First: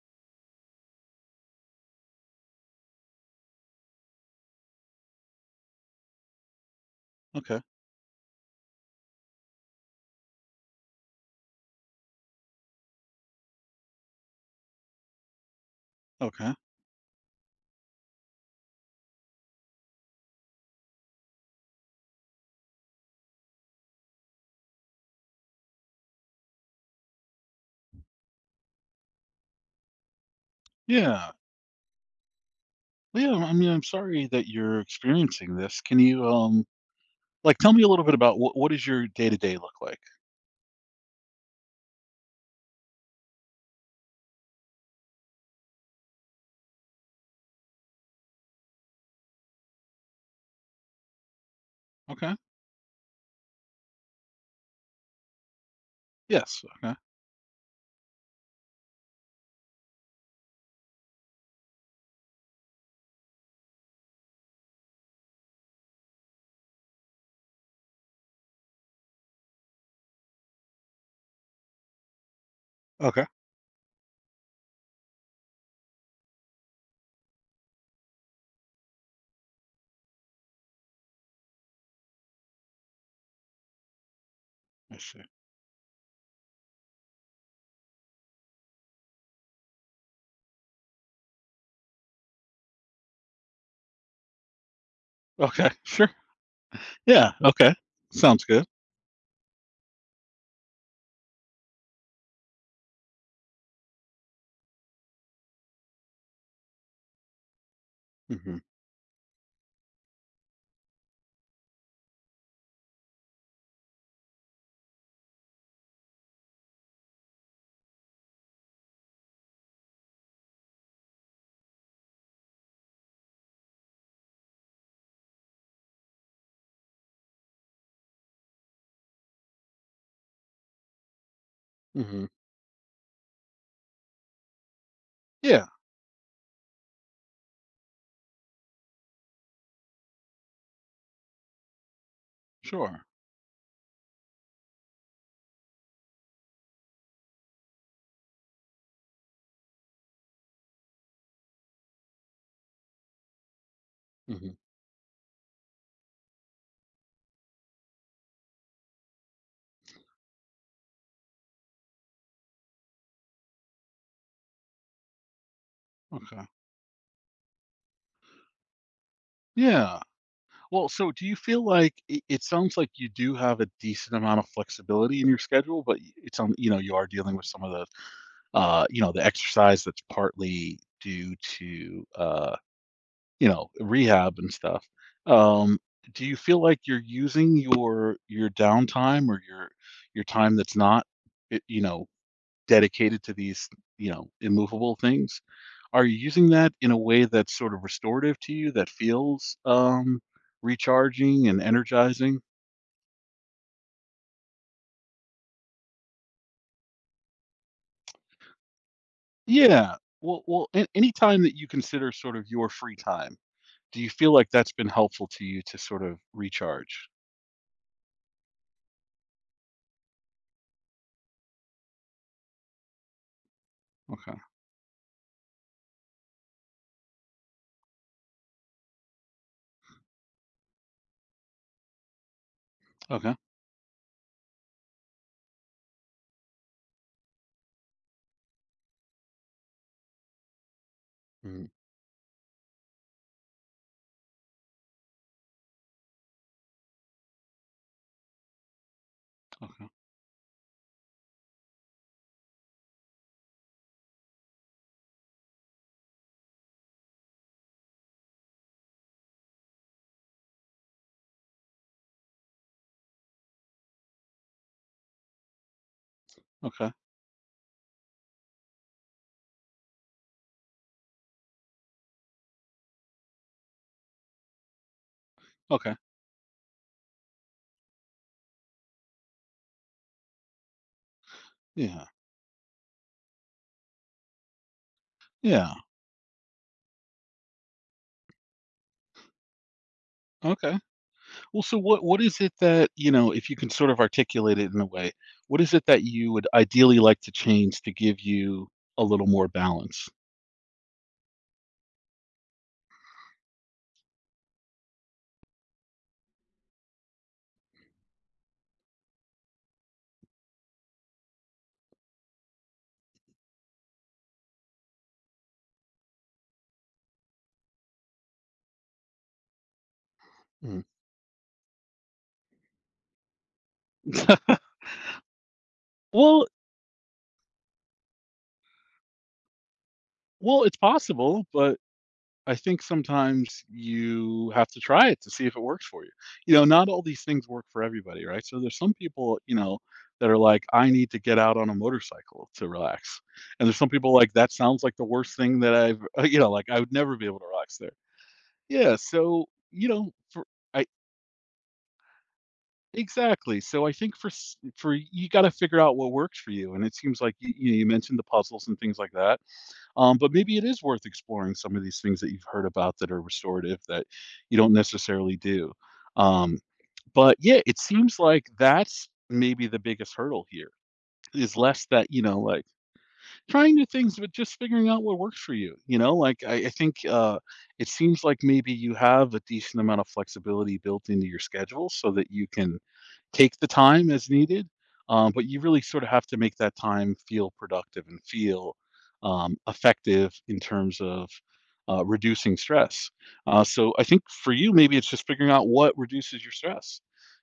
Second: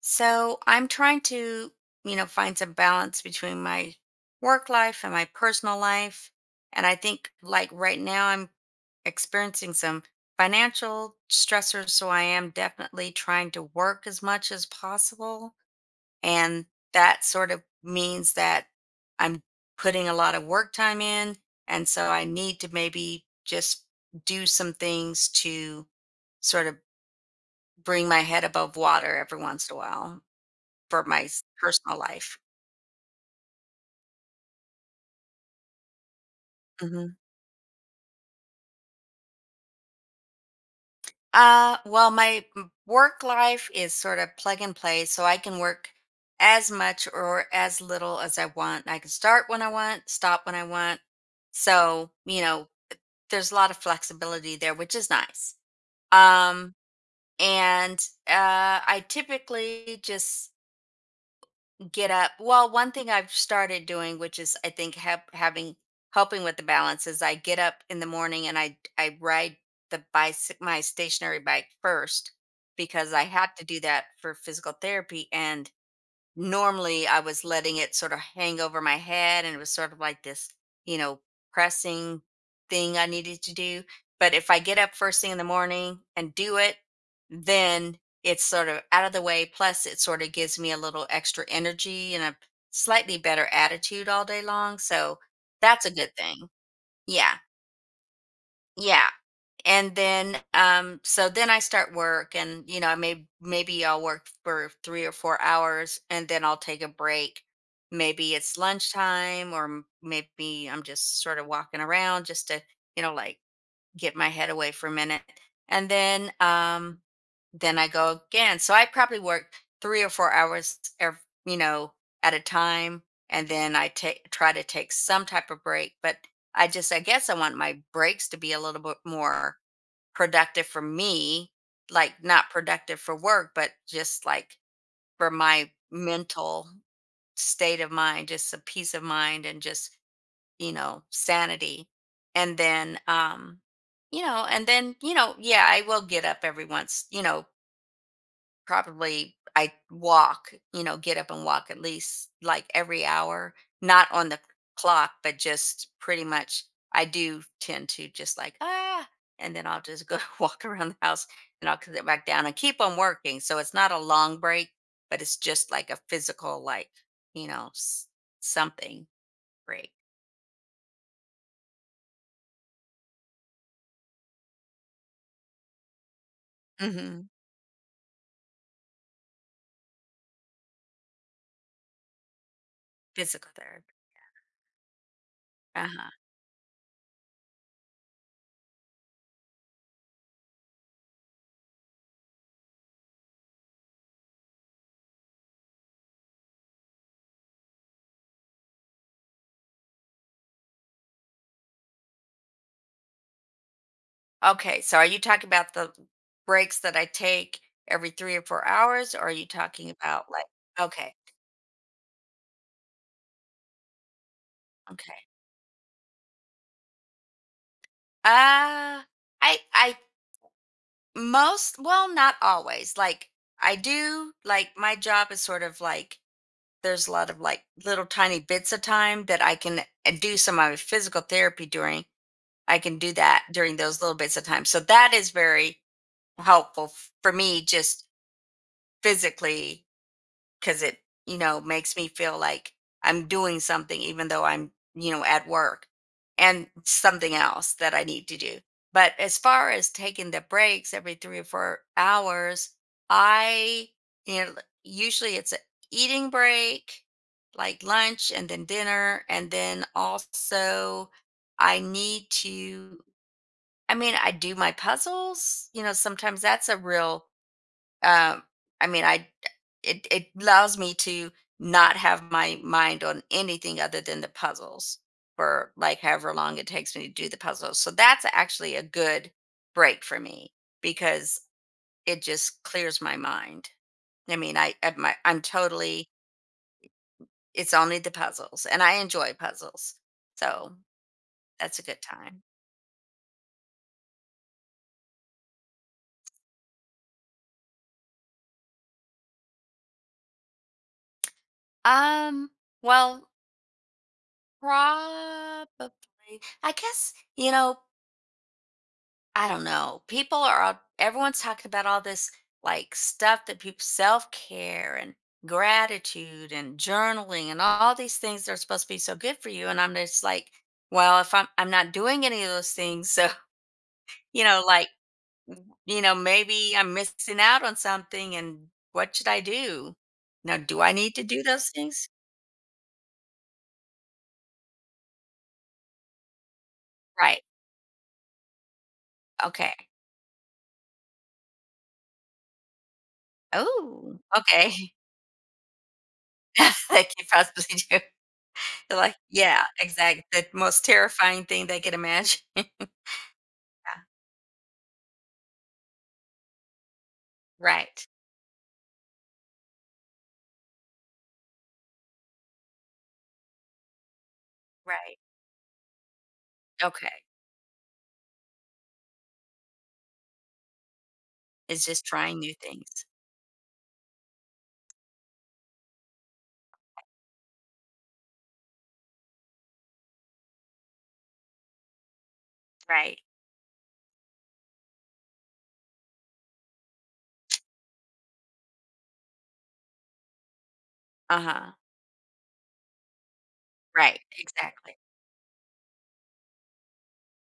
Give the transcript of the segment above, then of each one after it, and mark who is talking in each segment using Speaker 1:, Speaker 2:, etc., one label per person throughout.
Speaker 1: So I'm trying to, find some balance between my work life and my personal life. And I think
Speaker 2: Okay.
Speaker 1: like right now I'm experiencing some financial stressors. So I am definitely trying to work as much as possible.
Speaker 2: Okay.
Speaker 1: And that sort of means that I'm putting a lot of work time in. And so I need to maybe just do some things to sort of bring my head above water every once in a while. For my
Speaker 2: Yeah.
Speaker 1: s personal life.
Speaker 2: Well, yeah. I mean, I'm sorry that you're experiencing this. Can you,
Speaker 1: Mhm.
Speaker 2: like, tell me a little bit about what does your day to day look like?
Speaker 1: Well, my m work life is sort of plug and play, so I can work as much or as little as I want. I can start when I want, stop when I want. So,
Speaker 2: Okay.
Speaker 1: there's a lot of flexibility there, which is nice.
Speaker 2: Yes.
Speaker 1: Um,
Speaker 2: Okay.
Speaker 1: and, I typically just get up. Well, one thing I've started doing, which is I think help, having helping with the balance, is I get up in the morning and I ride the bicycle, my stationary bike first because I
Speaker 2: Okay.
Speaker 1: had to do that for physical therapy, and normally I was letting it sort of hang over my head and it was sort of like this, you know, pressing thing I needed to do. But if I get up
Speaker 2: I
Speaker 1: first
Speaker 2: see.
Speaker 1: thing in the morning and do it, then it's sort of out of the way. Plus, it sort of gives me a little extra energy and a slightly better attitude all day long. So
Speaker 2: Okay.
Speaker 1: that's a
Speaker 2: Sure.
Speaker 1: good thing.
Speaker 2: Yeah.
Speaker 1: Yeah.
Speaker 2: Okay. Sounds good.
Speaker 1: Yeah, and then, so then I start work. And, I maybe I'll work for 3 or 4 hours, and then I'll take a break. Maybe it's
Speaker 2: Mm-hmm.
Speaker 1: lunchtime, or maybe I'm just sort of walking around just to, you know like get my head away for a minute. And then, then I go again. So I probably work 3 or 4 hours at a time. And then I take try to take some type of break, but I guess I want my breaks to be a little bit more productive for me. Like,
Speaker 2: Mm-hmm.
Speaker 1: not productive for work, but just, like, for
Speaker 2: Yeah.
Speaker 1: my mental state of mind, just a peace of mind and just, sanity. And then,
Speaker 2: Sure.
Speaker 1: yeah, I will get up every once, probably I walk, get up and walk at least like every hour, not on the
Speaker 2: Mm-hmm.
Speaker 1: clock, but just pretty much I do tend to just like, and then I'll just go walk around the house, and I'll sit back down and keep on working. So it's not a long break, but it's just like a
Speaker 2: Okay.
Speaker 1: physical, like, you know, s- something break.
Speaker 2: Yeah. Well, so do you feel like it sounds like you do have a decent amount of flexibility in your schedule, but it's on, you know, you are
Speaker 1: Hmm.
Speaker 2: dealing with some of the the exercise that's partly due to,
Speaker 1: Physical therapy.
Speaker 2: rehab and stuff. Um,
Speaker 1: Uh-huh.
Speaker 2: do you feel like you're using your downtime or your time that's not, i- you know, dedicated to these, immovable things? Are you using that in a way that's sort of restorative to you that feels recharging and energizing?
Speaker 1: Okay, so are you talking about the breaks that I take every 3 or 4 hours, or are you talking
Speaker 2: Yeah.
Speaker 1: about,
Speaker 2: Well,
Speaker 1: like,
Speaker 2: well, any
Speaker 1: okay,
Speaker 2: time that you consider sort of your free time, do you feel like that's been
Speaker 1: okay.
Speaker 2: helpful to you to sort of recharge?
Speaker 1: Uh, I most well, not always, like, I do,
Speaker 2: Okay.
Speaker 1: like, my job is sort of like there's a lot of, like, little tiny bits of time that I can, do some of my physical therapy during. I can do
Speaker 2: Okay.
Speaker 1: that during those little bits of time, so that is very helpful f for me just physically because it
Speaker 2: Mm,
Speaker 1: makes me feel like I'm doing something even though I'm at work and something else that I need to do. But as far
Speaker 2: okay.
Speaker 1: as taking the breaks every 3 or 4 hours, I you know usually it's a eating break, like lunch and then dinner, and then also, I need to I mean, I do my puzzles, sometimes that's a
Speaker 2: Okay.
Speaker 1: real, um, I mean, I it it allows me to not have my mind on anything other than the puzzles for
Speaker 2: Okay.
Speaker 1: like however long it takes me to do the puzzles. So that's actually a good break for me because
Speaker 2: Yeah.
Speaker 1: it just clears my mind. I mean, I'm
Speaker 2: Yeah,
Speaker 1: totally, it's only the puzzles and I enjoy puzzles. So
Speaker 2: okay. Well, so
Speaker 1: that's a good
Speaker 2: what is
Speaker 1: time.
Speaker 2: it that, if you can sort of articulate it in a way, what is it that you would ideally like to change to give you a little more balance?
Speaker 1: Um, well, probably, I guess, I don't know. Everyone's talking about all this, like, stuff that people self care and gratitude and journaling and all these things that are supposed to be so good for you. And I'm just like,
Speaker 2: Mm.
Speaker 1: well, if I'm not doing any of those things, so you know, like
Speaker 2: Well
Speaker 1: maybe I'm missing out on something. And what should I do? Now,
Speaker 2: well, it's
Speaker 1: do I need to do
Speaker 2: possible,
Speaker 1: those
Speaker 2: but
Speaker 1: things?
Speaker 2: I think sometimes you have to try it to see if it works for you. Not all these
Speaker 1: Right.
Speaker 2: things work for everybody, right? So there's some people,
Speaker 1: Okay.
Speaker 2: that are like, I need to get out on a motorcycle to relax. And there's some people
Speaker 1: Oh,
Speaker 2: like that
Speaker 1: okay.
Speaker 2: sounds like the worst thing that I've, like I would
Speaker 1: Thank
Speaker 2: never
Speaker 1: you.
Speaker 2: be able to
Speaker 1: Possibly
Speaker 2: relax there.
Speaker 1: do.
Speaker 2: Yeah,
Speaker 1: Like,
Speaker 2: so,
Speaker 1: yeah, exactly,
Speaker 2: for
Speaker 1: the most
Speaker 2: I
Speaker 1: terrifying thing they could imagine.
Speaker 2: exactly, so I
Speaker 1: Yeah,
Speaker 2: think for s for you gotta figure out what works for you, and it seems like you
Speaker 1: right,
Speaker 2: mentioned the puzzles and things like that, but maybe it is worth exploring some of these things that you've heard about that are restorative that you don't
Speaker 1: right,
Speaker 2: necessarily do, um,
Speaker 1: okay,
Speaker 2: but yeah, it seems like that's maybe the biggest hurdle here, is
Speaker 1: it's
Speaker 2: less
Speaker 1: just
Speaker 2: that,
Speaker 1: trying new
Speaker 2: like
Speaker 1: things.
Speaker 2: trying new things, but just figuring out what works for you. Like I think it seems like maybe you have a decent amount of flexibility built into your schedule so that you can
Speaker 1: Right,
Speaker 2: take the time as needed, but you really sort of have to make that time feel productive and feel effective in terms of
Speaker 1: uh-huh,
Speaker 2: reducing stress. So I
Speaker 1: right,
Speaker 2: think for you,
Speaker 1: exactly.
Speaker 2: maybe it's just figuring out what reduces your stress.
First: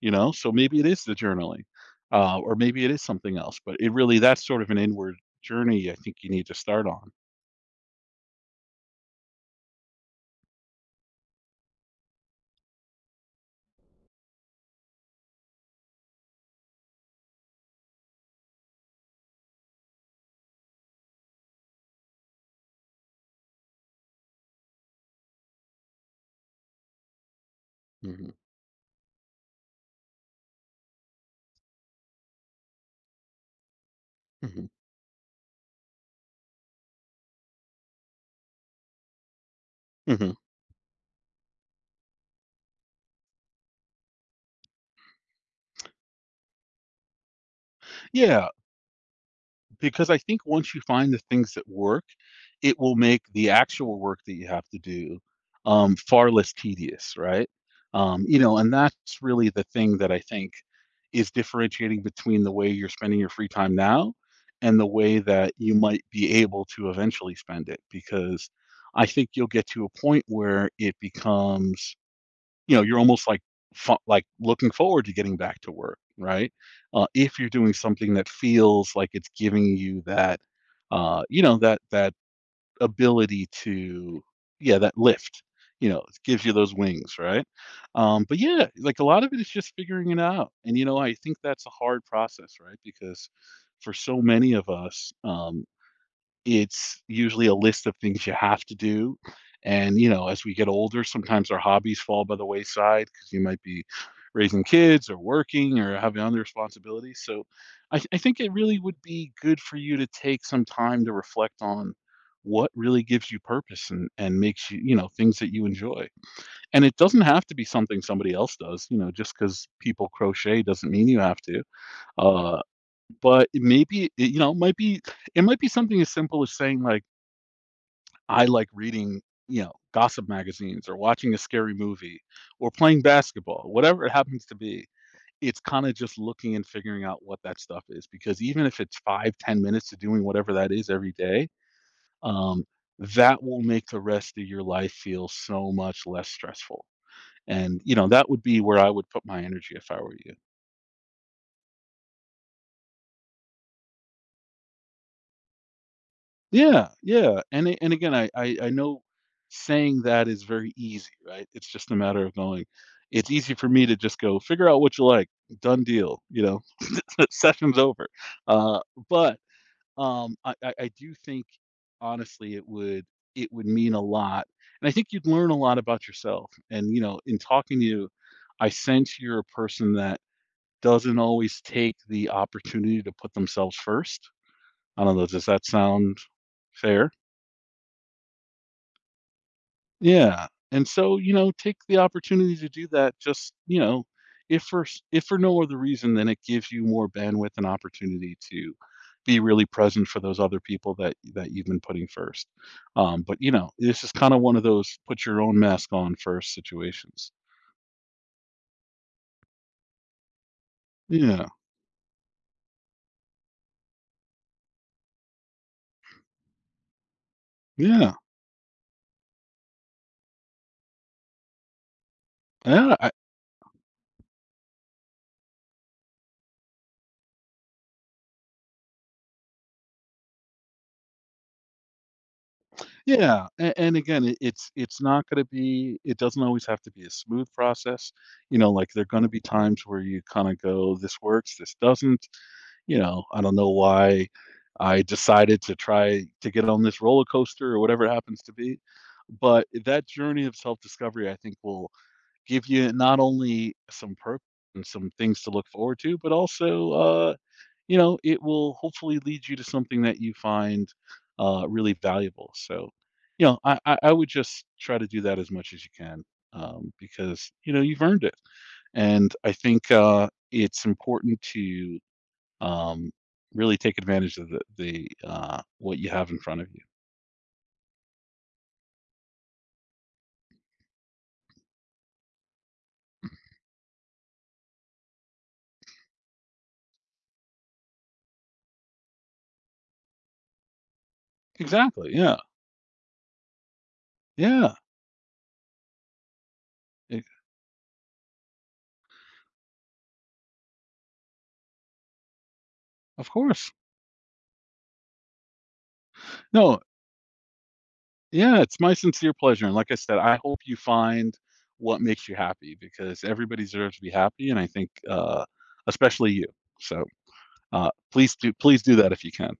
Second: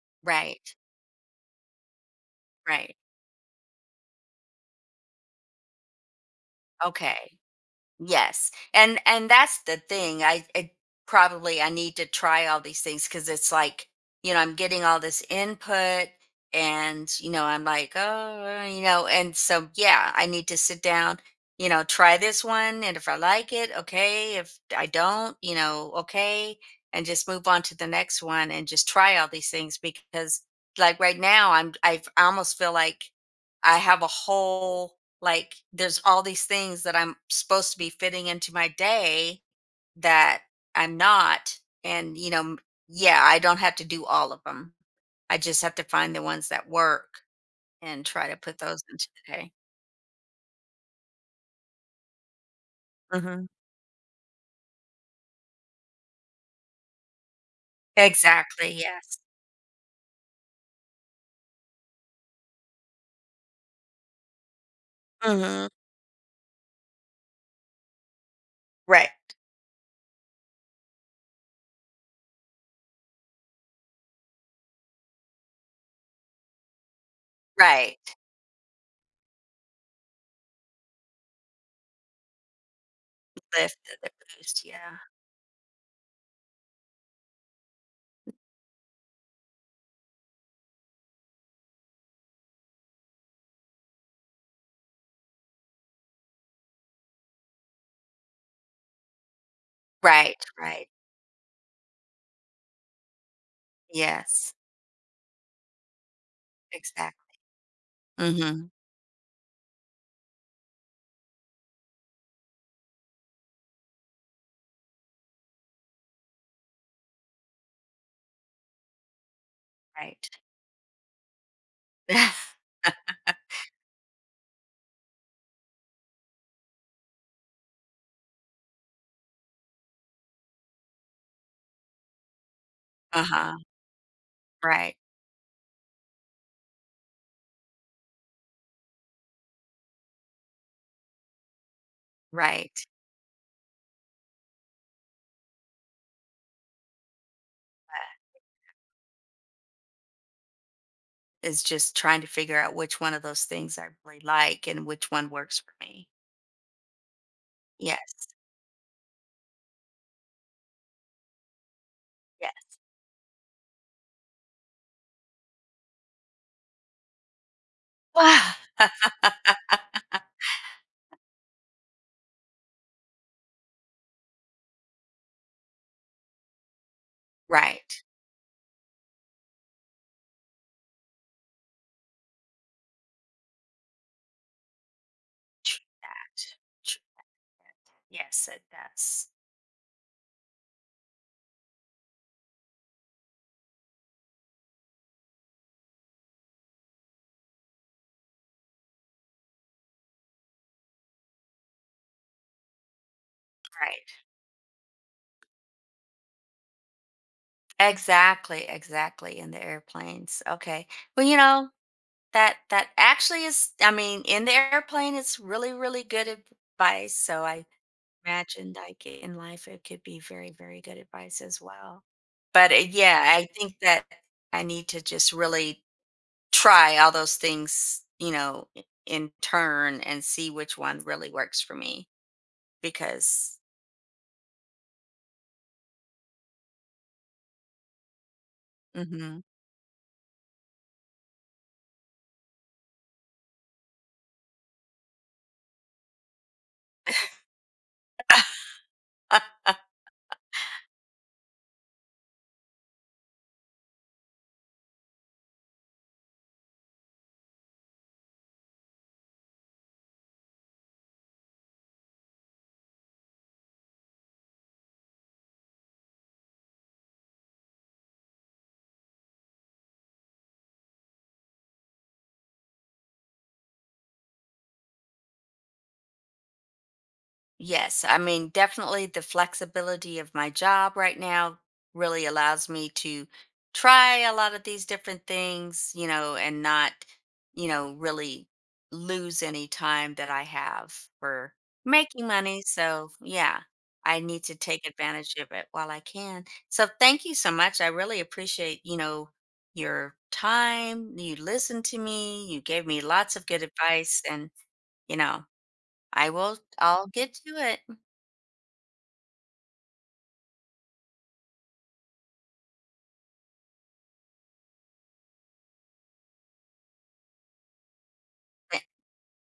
Speaker 2: So
Speaker 1: Right,
Speaker 2: maybe it is the journaling, or maybe it
Speaker 1: right,
Speaker 2: is something else. But it really that's sort of an inward journey. I think you need to start on.
Speaker 1: okay. Yes. And that's the thing. I probably I need to try all these things because it's like, I'm getting all this input. And, I'm like, oh, and so yeah, I need to sit down, try this one, and if I like it, okay. If I don't, okay, and just move on to the next
Speaker 2: Hmm.
Speaker 1: one, and just try all these things because like right now I almost feel like I have a
Speaker 2: Hmm.
Speaker 1: whole, like, there's all these things that I'm supposed to be fitting into my day
Speaker 2: Hmm.
Speaker 1: that I'm not. And, yeah, I don't have to do all of them. I just have to find the ones that work and try to
Speaker 2: Yeah,
Speaker 1: put those into the day.
Speaker 2: because I think once you find the things that work, it will make
Speaker 1: Hmm.
Speaker 2: the actual work that you have to do far less tedious, right? Um, you know,
Speaker 1: Exactly.
Speaker 2: and
Speaker 1: Yes.
Speaker 2: that's really the thing that I think is differentiating between the way you're spending your free time now and the way that
Speaker 1: Hmm.
Speaker 2: you might be able to eventually spend it. Because I
Speaker 1: Right.
Speaker 2: think you'll get to a point where it becomes you're almost like like looking forward to getting back to work, right? If you're doing
Speaker 1: Right.
Speaker 2: something that feels like it's giving you that, that ability
Speaker 1: Lift the
Speaker 2: to,
Speaker 1: boost.
Speaker 2: yeah,
Speaker 1: Yeah.
Speaker 2: that lift, it gives you those wings, right? But yeah, like a lot of it is just figuring it out, and I think that's a hard process, right? Because for so many of us, it's usually a list of things you have to do. And,
Speaker 1: Right.
Speaker 2: as we get
Speaker 1: Right.
Speaker 2: older, sometimes our hobbies fall by the wayside because you might be
Speaker 1: Yes.
Speaker 2: raising kids or working or having other responsibilities.
Speaker 1: Exactly.
Speaker 2: So I think it
Speaker 1: Hmm.
Speaker 2: really would be good for you to take some time to reflect on what really gives you purpose and, makes you, things that you enjoy. And it doesn't have to be something somebody else does, just because people
Speaker 1: Right.
Speaker 2: crochet doesn't mean you have to. Uh, but maybe, it might be something as simple as saying like, I like reading, gossip magazines or watching a scary movie or playing
Speaker 1: Uh huh.
Speaker 2: basketball, whatever it happens to be.
Speaker 1: Right.
Speaker 2: It's kind of just looking and figuring out what that stuff is because even if it's 5, 10 minutes to doing whatever that is every day, um, that will make the rest of your life feel so much less stressful. And,
Speaker 1: Right,
Speaker 2: that would be where I would put my energy if I were you.
Speaker 1: is just trying to figure out which one of those things I really like and which one works for me.
Speaker 2: Yeah, yeah, and a and
Speaker 1: Yes,
Speaker 2: again, I know saying that is very easy, right? It's just a matter of going
Speaker 1: yes.
Speaker 2: it's easy for me to just go, "Figure out what you like, done deal," you know? Session's over.
Speaker 1: Ah,
Speaker 2: Uh, but, I do think, honestly, it would mean a lot, and I think you'd learn a lot about yourself, and, in talking to
Speaker 1: right.
Speaker 2: you, I sense you're a person that doesn't always take the opportunity to put themselves first. I don't know, does that
Speaker 1: True
Speaker 2: sound
Speaker 1: that, true.
Speaker 2: fair?
Speaker 1: Yes, it does.
Speaker 2: Yeah, and so, take the opportunity to do that just, if for s if for no other reason than it gives you more bandwidth and opportunity to be really present for those other people that you've been putting first. But, this
Speaker 1: Right.
Speaker 2: is kinda one of those put your own mask on first situations.
Speaker 1: Exactly, exactly, in the airplanes. Okay. Well,
Speaker 2: Yeah,
Speaker 1: that actually is, I mean, in the airplane it's really, really good advice. So I
Speaker 2: yeah,
Speaker 1: imagine like in life it could be very, very good advice as well. But
Speaker 2: yeah,
Speaker 1: yeah, I think that I need to just really try all those things, in turn and see which one really works for me because
Speaker 2: a and again, it it's not gonna be it doesn't always have to be a smooth process, like, there are gonna be
Speaker 1: hmm.
Speaker 2: times where you kinda go, "This works, this doesn't." I don't know why I decided to try to get on this roller coaster or whatever it happens to be. But that journey of self discovery, I think, will give you not only some purpose and some things to look forward to, but also, it will hopefully lead you to something that you find really valuable. So, I would just try to do that as much as you can because, you've earned it. And I think it's important to um, really take advantage of the what you have in front of you.
Speaker 1: Yes, I mean, definitely the flexibility of my job right now really allows me to try a lot of these different things, and not, really lose any time that I have for
Speaker 2: Exactly.
Speaker 1: making
Speaker 2: Yeah.
Speaker 1: money. So, yeah, I need to
Speaker 2: Yeah.
Speaker 1: take advantage of it while I can. So, thank
Speaker 2: e-
Speaker 1: you so much. I really appreciate, your time. You listened to me, you gave me
Speaker 2: of
Speaker 1: lots of good
Speaker 2: course.
Speaker 1: advice, and, you know, I will,
Speaker 2: No.
Speaker 1: I'll get to it.
Speaker 2: Yeah. It's my sincere pleasure, and like I said, I hope you find what makes you happy because everybody deserves to be happy, and I think especially you. So please do that if you can.